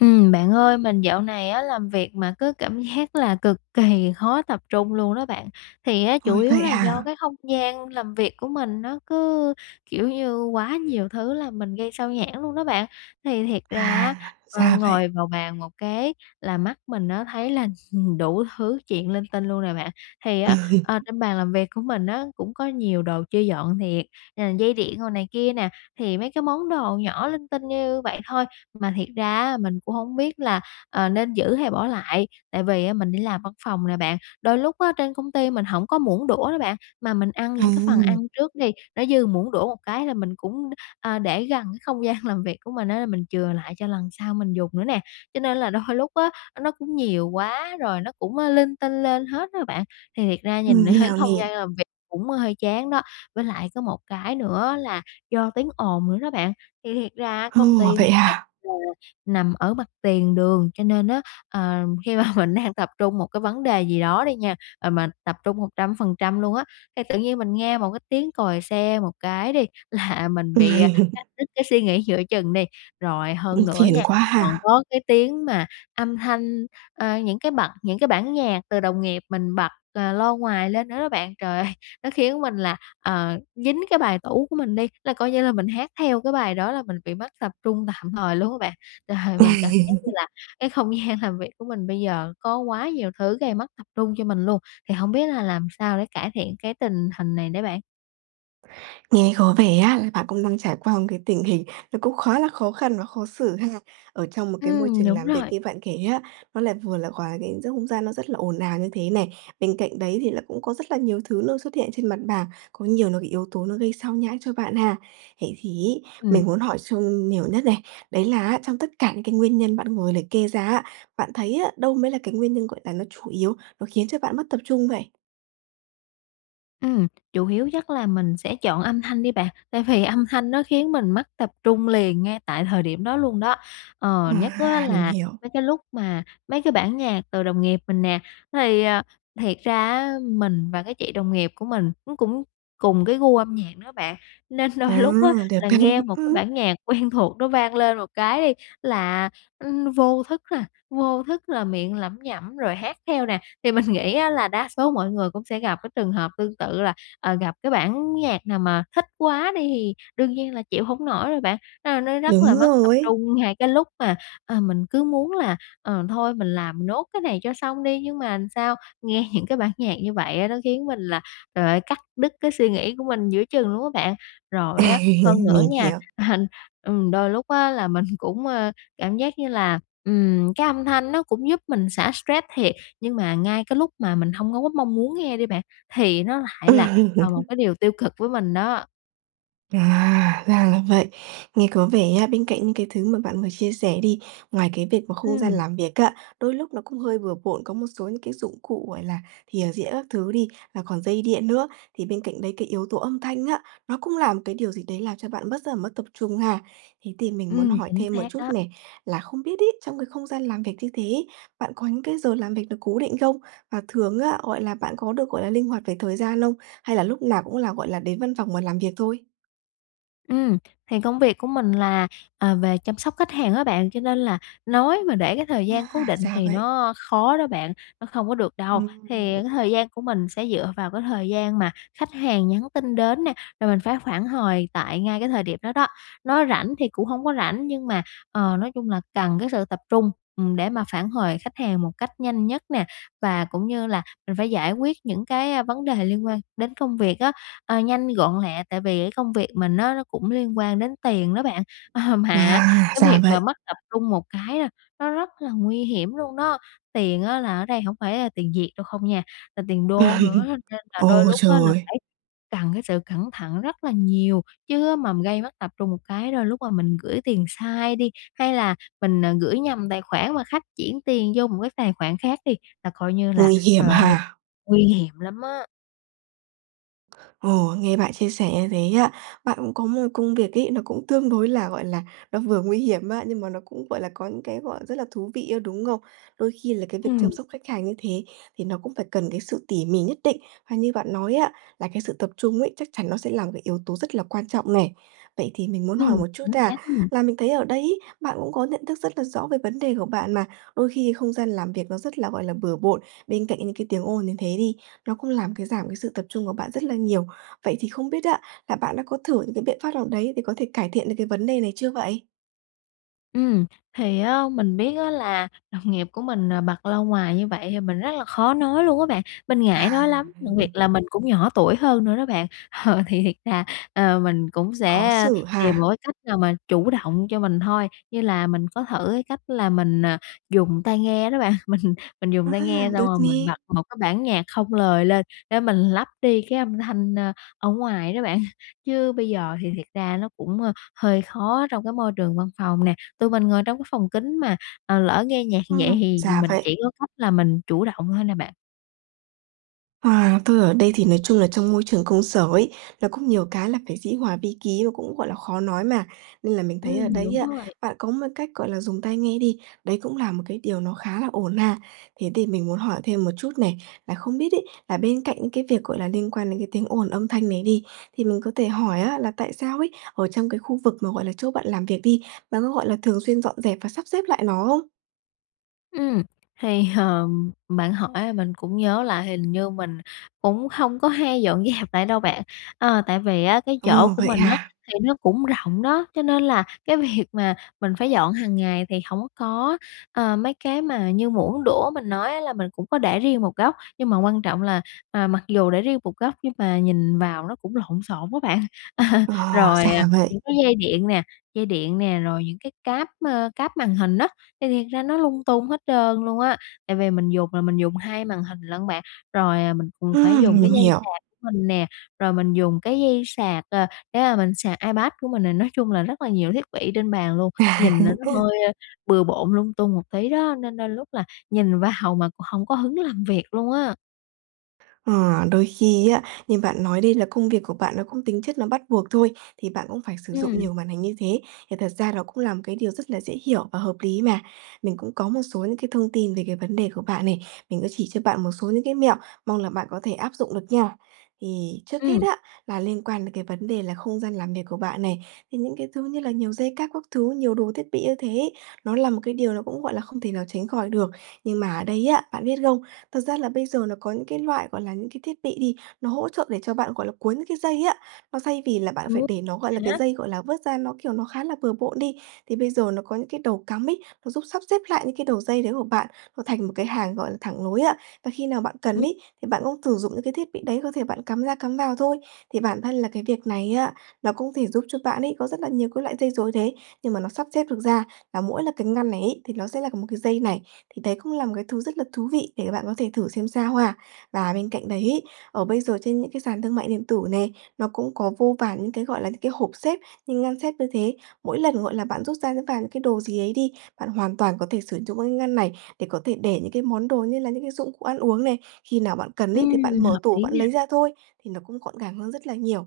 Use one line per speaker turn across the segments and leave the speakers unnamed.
Ừm, bạn ơi, mình dạo này á làm việc mà cứ cảm giác là cực kì khó tập trung luôn đó bạn. Thì á, chủ
Ôi,
yếu
vậy
là do
hả?
cái không gian làm việc của mình, nó cứ, kiểu như, quá nhiều thứ làm mình gây xao nhãng luôn đó bạn. Thì thiệt ra á,
À,
ờ,
ra vậy.
ngồi vào bàn một cái, là mắt mình nó thấy là đủ thứ chuyện linh tinh luôn nè bạn. Thì
Ừ
á,
hứ.
ờ, trên bàn làm việc của mình á, cũng có nhiều đồ chưa dọn thiệt, ờ, dây điện rồi này kia nè, thì mấy cái món đồ nhỏ linh tinh như vậy thôi, mà thiệt ra á mình cũng hổng biết là, ờ, nên giữ hay bỏ lại, tại vì á mình đi làm văn phòng nè bạn. Đôi lúc á trên công ty mình hổng có muỗng đũa đó bạn, mà mình ăn
À
những cái phần ăn
hưm.
trước đi, nó dư muỗng đũa một cái là mình cũng, a, để gần cái không gian làm việc của mình á, mình chừa lại cho lần sau mình dùng nữa nè. Cho nên là đôi lúc á, nó cũng nhiều quá rồi nó cũng, ơ, linh tinh lên hết á bạn. Thì thiệt ra nhìn
Mình hiểu
không
nè.
gian làm việc cũng hơi chán đó. Với lại có một cái nữa là do tiếng ồn nữa đó bạn. Thì thiệt ra
Ồ,
công ty [unintelligible] mà
vậy hả?
rồi nằm ở mặt tiền đường, cho nên á, ờm, khi mà mình đang tập trung một cái vấn đề gì đó đi nha, ờ, mình tập trung 100% luôn á, thì tự nhiên mình nghe một cái tiếng còi xe một cái đi là mình bị, ờ,
Uầy.
cắt đứt cái suy nghĩ giữa chừng đi. Rồi
Ư,
hơn nữa
phiền
nha,
quá
còn
ha.
có cái tiếng mà âm thanh, ơ, những cái bật những cái bản nhạc từ đồng nghiệp mình bật, ờ, loa ngoài lên nữa đó bạn. Trời ơi! Nó khiến mình là, ờ, dính cái bài tủ của mình đi, là coi như là mình hát theo cái bài đó là mình bị mất tập trung tạm thời luôn á bạn. Trời, mình cảm
Uầy.
giác như là cái không gian làm việc của mình bây giờ có quá nhiều thứ gây mất tập trung cho mình luôn. Thì hổng biết là làm sao để cải thiện cái tình hình này đây bạn?
Nghe có vẻ á là bạn cũng đang trải qua một cái tình hình nó cũng khá là khó khăn và khó xử ha, ở trong một cái môi
Ừm,
trường
đúng
làm việc
rồi.
như bạn kể á, nó lại vừa là hòa quyện giữa không gian nó rất là ồn ào như thế nè, bên cạnh đấy thì là cũng có rất là nhiều thứ nó xuất hiện trên mặt bàn, có nhiều nó bị yếu tố nó gây xao nhãng cho bạn ha. Vậy thì ấy, mình
Ừm.
muốn hỏi sâu nhiều nhất này, đấy là á, trong tất cả những cái nguyên nhân bạn vừa liệt kê ra á, bạn thấy á, đâu mới là cái nguyên nhân, gọi là, nó chủ yếu, nó khiến cho bạn mất tập trung vậy?
Ừm, chủ yếu chắc là mình sẽ chọn âm thanh đi bạn, tại vì âm thanh nó khiến mình mất tập trung liền ngay tại thời điểm đó luôn đó. Ờ, nhất á
À, mình
là
hiểu.
mấy cái lúc mà mấy cái bản nhạc từ đồng nghiệp mình nè. Thì, ờ, thiệt ra á mình và cái chị đồng nghiệp của mình, nó cũng cùng cái gu âm nhạc nữa bạn, nên
À,
đôi lúc á
được
là
đấy.
nghe một cái
Ừm.
bản nhạc quen thuộc nó vang lên một cái đi là, ưm, vô thức là vô thức là miệng lẩm nhẩm rồi hát theo nè. Thì mình nghĩ á là đa số mọi người cũng sẽ gặp cái trường hợp tương tự là, ờ, gặp cái bản nhạc nào mà thích quá đi thì đương nhiên là chịu hổng nổi rồi bạn, a, nó rất là
Đúng
mất tập
rồi ấy!
trung ngay cái lúc mà, ờ, mình cứ muốn là, ờ, thôi mình làm nốt cái này cho xong đi, nhưng mà làm sao? Nghe những cái bản nhạc như vậy á, nó khiến mình là, trời ơi, cắt đứt cái suy nghĩ của mình giữa chừng luôn á bạn. Rồi á, hơn nữa
Mình
nha,
hiểu.
ừm, đôi lúc á là mình cũng, ơ, cảm giác như là, ừm, cái âm thanh nó cũng giúp mình xả stress thiệt, nhưng mà ngay cái lúc mà mình hông có gấp mong muốn nghe đi bạn, thì nó lại là, ờ, một cái điều tiêu cực với mình đó.
À, ra là vậy. Nghe có vẻ nhá, bên cạnh những cái thứ mà bạn vừa chia sẻ đi, ngoài cái việc mà không gian
Ừm.
làm việc á, đôi lúc nó cũng hơi bừa bộn, có một số những cái dụng cụ, gọi là, thìa dĩa các thứ đi và còn dây điện nữa, thì bên cạnh đấy cái yếu tố âm thanh á, nó cũng là một cái điều gì đấy làm cho bạn mất rất là mất tập trung ha. Thế thì mình muốn
Ừm,
hỏi
chính
thêm một
xác
chút
đó.
nè, là không biết ấy, trong cái không gian làm việc như thế ấy, bạn có những cái giờ làm việc được cố định không? Và thường á, gọi là, bạn có được, gọi là, linh hoạt về thời gian không? Hay là lúc nào cũng là, gọi là, đến văn phòng và làm việc thôi?
Ừm, thì công việc của mình là, ờ, về chăm sóc khách hàng á bạn, cho nên là nói mà để cái thời gian cố
À,
định
ra
thì
vậy.
nó khó đó bạn, nó không có được đâu. Thì
Ừm.
cái thời gian của mình sẽ dựa vào cái thời gian mà khách hàng nhắn tin đến nè, rồi mình phải phản hồi tại ngay cái thời điểm đó đó. Nó rảnh thì cũng hông có rảnh nhưng mà, ờ, nói chung là cần cái sự tập trung, ừm, để mà phản hồi khách hàng một cách nhanh nhất nè. Và cũng như là mình phải giải quyết những cái á, vấn đề liên quan đến công việc á, ờ, nhanh, gọn, lẹ tại vì cái công việc mình á nó cũng liên quan đến tiền đó bạn. Ờ, mà
À,
cái
ra
việc mà
vậy.
mất tập trung một cái, a, nó rất là nguy hiểm luôn đó. Tiền á là ở đây hổng phải là tiền Việt đâu không nha, là tiền đô nữa á, nên là đôi
Ô,
lúc á là
trời.
phải cần cái sự cẩn thận rất là nhiều. Chứ á, mà m gây mất tập trung một cái đôi lúc mà mình gửi tiền sai đi, hay là mình, ờ, gửi nhầm tài khoản mà khách chuyển tiền vô một cái tài khoản khác đi, là coi như là
Nguy hiểm
trời ơi,
ha.
nguy hiểm lắm á.
Ồ, nghe bạn chia sẻ như thế á, bạn cũng có một công việc ấy, nó cũng tương đối là, gọi là, nó vừa nguy hiểm á, nhưng mà nó cũng, gọi là, có những cái, gọi, rất là thú vị á, đúng không? Đôi khi là cái việc chăm
Ừm.
sóc khách hàng như thế thì nó cũng phải cần cái sự tỉ mỉ nhất định. Và như bạn nói á, là cái sự tập trung ấy chắc chắn nó sẽ là cái yếu tố rất là quan trọng nè. Vậy thì mình muốn hỏi
Ừm,
một chút
chính
nha,
xác, ưm.
là mình thấy ở đấy ấy, bạn cũng có nhận thức rất là rõ về vấn đề của bạn mà, đôi khi không gian làm việc nó rất là, gọi là, bừa bộn, bên cạnh những cái tiếng ồn như thế đi, nó cũng làm cái giảm cái sự tập trung của bạn rất là nhiều. Vậy thì không biết á là bạn đã có thử những cái biện pháp nào đấy để có thể cải thiện được cái vấn đề này chưa vậy?
Ừm, thì á mình biết á là đồng nghiệp của mình, ờ, bật loa ngoài như vậy thì mình rất là khó nói luôn á bạn. Mình ngại
À,
nói lắm, đặc biệt
ừ.
là mình cũng nhỏ tuổi hơn nữa đó bạn. Ờ, thì thiệt ra, ờ, mình cũng
Khó
sẽ, ơ,
xử
tìm
ha.
một cái cách nào mà chủ động cho mình thôi. Như là mình có thử cái cách là mình, ờ, dùng tai nghe đó bạn. Mình mình dùng
Ờ
tai
ha,
nghe xong
được
rồi mình
nè.
bật một cái bản nhạc không lời lên để mình lấp đi cái âm thanh, ơ, ở ngoài đó bạn. Chứ bây giờ thì thiệt ra nó cũng, ơ, hơi khó trong cái môi trường văn phòng nè. Tụi mình ngồi trong cái phòng kín mà, ờ, lỡ nghe nhạc thì vậy
Ừm,
thì
ra
mình
vậy.
chỉ có cách là mình chủ động thôi nè bạn.
À, tôi ở đây thì nói chung là trong môi trường công sở ấy, là cũng nhiều cái là phải dĩ hòa vi ký và cũng, gọi là, khó nói mà, nên là mình thấy ở
Ừm,
đấy
đúng
á,
rồi.
bạn có một cách, gọi là, dùng tai nghe đi, đấy cũng là một cái điều nó khá là ổn mà. Thế thì mình muốn hỏi thêm một chút nè, là không biết ấy, à, bên cạnh những cái việc, gọi là, liên quan đến cái tiếng ồn âm thanh nè đi, thì mình có thể hỏi á, là tại sao ấy, ở trong cái khu vực mà, gọi là, chỗ bạn làm việc đi, bạn có, gọi là, thường xuyên dọn dẹp và sắp xếp lại nó không?
Ừm. Thì, ờm, bạn hỏi là mình cũng nhớ lại, hình như mình cũng không có hay dọn dẹp lại đâu bạn. Ờ, tại vì á, cái chỗ
Ồ,
của
vậy
mình á,
hà?
thì nó cũng rộng đó, cho nên là cái việc mà mình phải dọn hàng ngày thì hổng có có, ờ, mấy cái mà như muỗng, đũa mình nói á, là mình cũng có để riêng một góc, nhưng mà quan trọng là, ờ, mặc dù để riêng một góc nhưng mà nhìn vào nó cũng lộn xộn á bạn. Ờ,
Ờ,
rồi, à,
ra vậy.
những cái dây điện nè, dây điện nè, rồi những cái cáp, ơ, cáp màn hình á, thì thiệt ra nó lung tung hết trơn luôn á. Tại vì mình dùng là mình dùng 2 màn hình lận bạn. Rồi, à, mình cũng phải
Ưm,
dùng cái
mình
dây
hiểu.
sạc mình nè, rồi mình dùng cái dây sạc, ờ, cái mà mình sạc iPad của mình này. Nói chung là rất là nhiều thiết bị trên bàn luôn,
À.
nhìn nà nó hơi, ơ, bừa bộn, lung tung một tí đó, nên đôi lúc là nhìn vào mà cũng hổng có hứng làm việc luôn á!
Ờ, đôi khi á, như bạn nói đi, là công việc của bạn nó cũng tính chất nó bắt buộc thôi, thì bạn cũng phải sử dụng
Ừm.
nhiều màn hình như thế, thì thật ra nó cũng là một cái điều rất là dễ hiểu và hợp lý mà. Mình cũng có một số những cái thông tin về cái vấn đề của bạn này. Mình sẽ chỉ cho bạn một số những cái mẹo, mong là bạn có thể áp dụng được nha. Thì trước hết
Ừm.
á, là liên quan đến cái vấn đề là không gian làm việc của bạn này, thì những cái thứ như là nhiều dây cáp các thứ, nhiều đồ thiết bị như thế ấy, nó là một cái điều nó cũng, gọi là, không thể nào tránh khỏi được. Nhưng mà ở đây á, bạn biết không? Thật ra là bây giờ nó có những cái loại, gọi là, những cái thiết bị đi, nó hỗ trợ để cho bạn gọi là cuốn những cái dây á. Nó xay vì là bạn phải
Ừ,
để nó, gọi là,
thế
cái
á?
dây, gọi là, vớt ra, nó, kiểu, nó khá là bừa bộn đi, thì bây giờ nó có những cái đầu cắm ấy, nó giúp sắp xếp lại những cái đầu dây đấy của bạn. Nó thành một cái hàng, gọi là, thẳng nối ấy, và khi nào bạn cần
[unintelligible]
ấy, thì bạn cũng thử dụng những cái thiết bị đấy, có thể bạn cắm ra, cắm vào thôi. Thì bản thân là cái việc này á, nó cũng có thể giúp cho bạn ấy, có rất là nhiều cái loại dây rối đấy, nhưng mà nó sắp xếp được ra, là mỗi cái ngăn này ấy, thì nó sẽ là một cái dây này. Thì đấy cũng là một cái thứ rất là thú vị để cho bạn có thể thử xem sao ha. Và bên cạnh đấy ấy, ở bây giờ trên những cái sàn thương mại điện tử nè, nó cũng có vô vàn những cái, gọi là, những cái hộp xếp, những ngăn xếp như thế. Mỗi lần, gọi là, bạn rút ra, rút vào những cái đồ gì ấy đi, bạn hoàn toàn có thể sử dụng các cái ngăn này để có thể để những cái món đồ như là những cái dụng cụ ăn uống này. Khi nào bạn cần ấy, thì bạn
Ừm,
mở
hợp
tủ
lý
bạn
nè.
lấy ra thôi, thì nó cũng gọn gàng hơn rất là nhiều.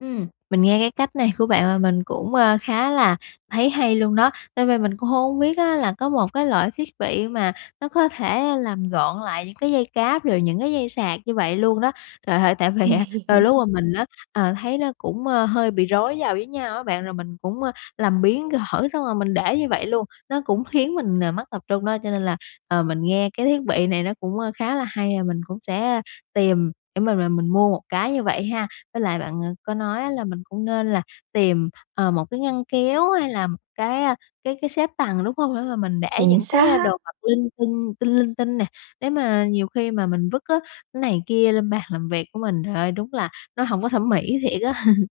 Ừm, mình nghe cái cách này của bạn là mình cũng, ơ, khá là thấy hay luôn đó, nên v mình cũng hông có biết á là có một cái loại thiết bị mà nó có thể làm gọn lại những cái dây cáp, rồi những cái dây sạc như vậy luôn đó. Trời ơi, tại vì á, đôi lúc mà mình á, ờ, thấy nó cũng, ơ, hơi bị rối vào với nhau á bạn, rồi mình cũng, ơ, làm biếng gỡ, cái xong rồi mình để như vậy luôn, nó cũng khiến mình, ờ, mất tập trung đó. Cho nên là, ờ, mình nghe cái thiết bị này nó cũng, ơ, khá là hay và mình cũng sẽ tìm để mà mà mình mua một cái như vậy ha. Với lại bạn, à, có nói á là mình cũng nên là tìm, ờ, một cái ngăn kéo hay là một cái, a, cái cái xếp tầng, đúng không? [unintelligible] mình để
Chính
những cái, ơ, đồ
xác.
vật linh tinh tinh linh tinh nè. Nếu mà nhiều khi mà mình vứt á, này kia lên bàn làm việc của mình, trời ơi, đúng là nó hổng có thẩm mỹ thiệt á.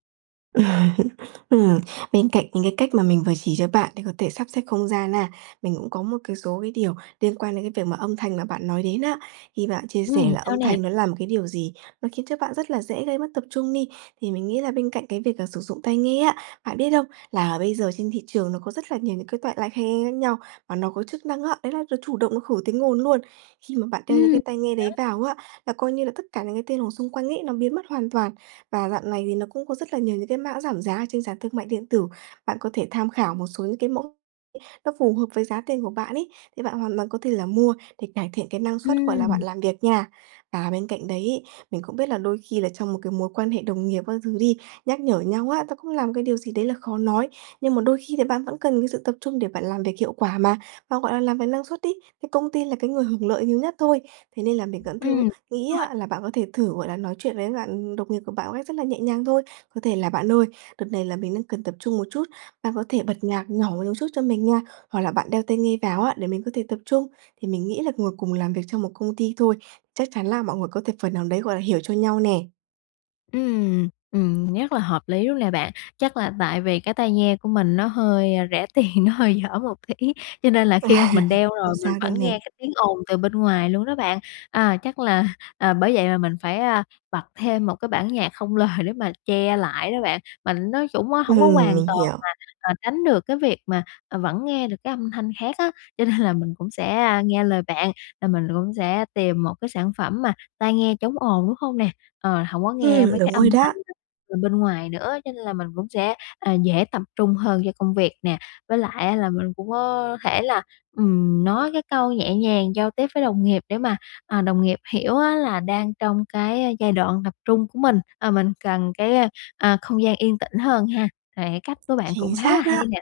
Ừm, bên cạnh những cái cách mà mình vừa chỉ cho bạn để có thể sắp xếp không gian ha, mình cũng có một cái số cái điều liên quan đến cái việc mà âm thanh mà bạn nói đến á. Khi bạn chia sẻ
Ừm,
là
sao
âm
nè?
thanh nó là một cái điều gì nó khiến cho bạn rất là dễ gây mất tập trung đi, thì mình nghĩ là bên cạnh cái việc, à, sử dụng tai nghe á, bạn biết không? Là bây giờ trên thị trường nó có rất là nhiều những cái toại loại high-end khác nhau và nó có chức năng á, đấy là nó chủ động nó khử tiếng ồn luôn. Khi mà bạn đeo những
Ừm.
cái tai nghe đấy
[unintelligible]
vào á, là coi như là tất cả những cái tiếng ồn xung quanh ấy nó biến mất hoàn toàn. Và dạo này thì nó cũng có rất là nhiều những cái mã giảm giá ở trên sàn thương mại điện tử, bạn có thể tham khảo một số những cái mẫu nó phù hợp với giá tiền của bạn ấy, thì bạn hoàn toàn có thể là mua để cải thiện cái năng suất, gọi là, bạn
Ừm.
làm việc nha. Và bên cạnh đấy ấy, mình cũng biết là đôi khi là trong một cái mối quan hệ đồng nghiệp các thứ đi, nhắc nhở nhau á, nó cũng là cái điều gì đấy là khó nói. Nhưng mà đôi khi là bạn vẫn cần cái sự tập trung để bạn làm việc hiệu quả mà, và, gọi là, làm việc năng suất ấy, thì công ty là cái người hưởng lợi nhiều nhất thôi. Thế nên là mình vẫn
Ừm,
thứ nghĩ
đúng rồi.
á là bạn có thể thử, gọi là, nói chuyện với bạn đồng nghiệp của bạn ấy, rất là nhẹ nhàng thôi, có thể là "Bạn ơi, đợt này là mình đang cần tập trung một chút, bạn có thể bật nhạc nhỏ một chút cho mình nha, hoặc là bạn đeo tai nghe vào á để mình có thể tập trung." Thì mình nghĩ là ngồi cùng làm việc cho một công ty thôi, chắc chắn là mọi người có thể phần nào đấy, gọi là, hiểu cho nhau nè.
Ừm, ừm, nhất là hợp lý luôn nè bạn. Chắc là tại vì cái tai nghe của mình nó hơi, ơ, rẻ tiền, nó hơi dở một tí, cho nên là khi mà mình đeo
Không
rồi mình
sao đâu
vẫn
nè.
nghe cái tiếng ồn từ bên ngoài luôn đó bạn. À, chắc là, ờ, bởi vậy mà mình phải, a, bật thêm một cái bản nhạc không lời để mà che lại đó bạn, mà nó trũng á
Ừ,
hổng có hoàn
mình
toàn
hiểu.
là, à, tránh được cái việc mà, à, vẫn nghe được cái âm thanh khác á, cho nên là mình cũng sẽ, a, nghe lời bạn là mình cũng sẽ tìm một cái sản phẩm mà tai nghe chống ồn, đúng hông nè? Ờ, hổng có nghe
Ừm,
mấy cái
đúng
âm
rồi
thanh
đó.
[unintelligible] từ bên ngoài nữa, cho nên là mình cũng sẽ, ờ, dễ tập trung hơn cho công việc nè. Với lại á, là mình cũng có thể là, ừm, nói cái câu nhẹ nhàng giao tiếp với đồng nghiệp để mà, à, đồng nghiệp hiểu á là đang trong cái giai đoạn tập trung của mình, ờ, mình cần cái, ơ, à, không gian yên tĩnh hơn ha. Thề cách của bạn cũng
Chính
khá là
xác
hay
á.
nè.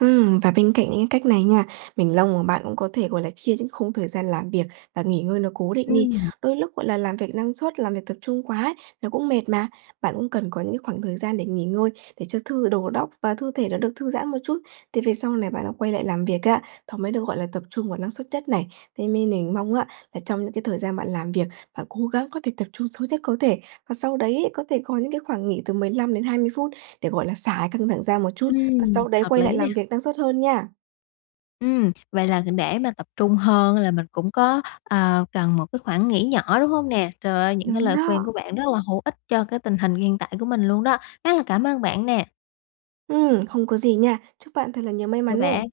Ừm, và bên cạnh những cái cách này nha, mình mong mà bạn cũng có thể, gọi là, chia những khung thời gian làm việc và nghỉ ngơi nó cố định đi.
Ừm.
Đôi lúc, gọi là, làm việc năng suất, làm việc tập trung quá nó cũng mệt mà. Bạn cũng cần có những khoảng thời gian để nghỉ ngơi, để cho thư đầu óc và thư thể nó được thư giãn một chút. Thì về sau này bạn đã quay lại làm việc á, nó mới được, gọi là, tập trung vào năng suất nhất này. Thế nên mình mong á, là trong những cái thời gian bạn làm việc, bạn cố gắng có thể tập trung sâu nhất có thể. Và sau đấy, có thể có những cái khoảng nghỉ từ 15-20 phút để, gọi là, xả cái căng thẳng ra một chút, và
Ừm,
sau đấy
hợp
quay lại
lý nè.
làm việc năng suất hơn nha.
Ừm, vậy là kh để mà tập trung hơn là mình cũng có, ờ, cần một cái khoảng nghỉ nhỏ, đúng hông nè? Trời ơi, những cái
Đúng
lời khuyên
đó.
của bạn rất là hữu ích cho cái tình hình hiện tại của mình luôn đó. Rất là cảm ơn bạn nè.
Ừm, không có gì nha. Chúc bạn thật là nhiều may
Chào
mắn nè.
bạn.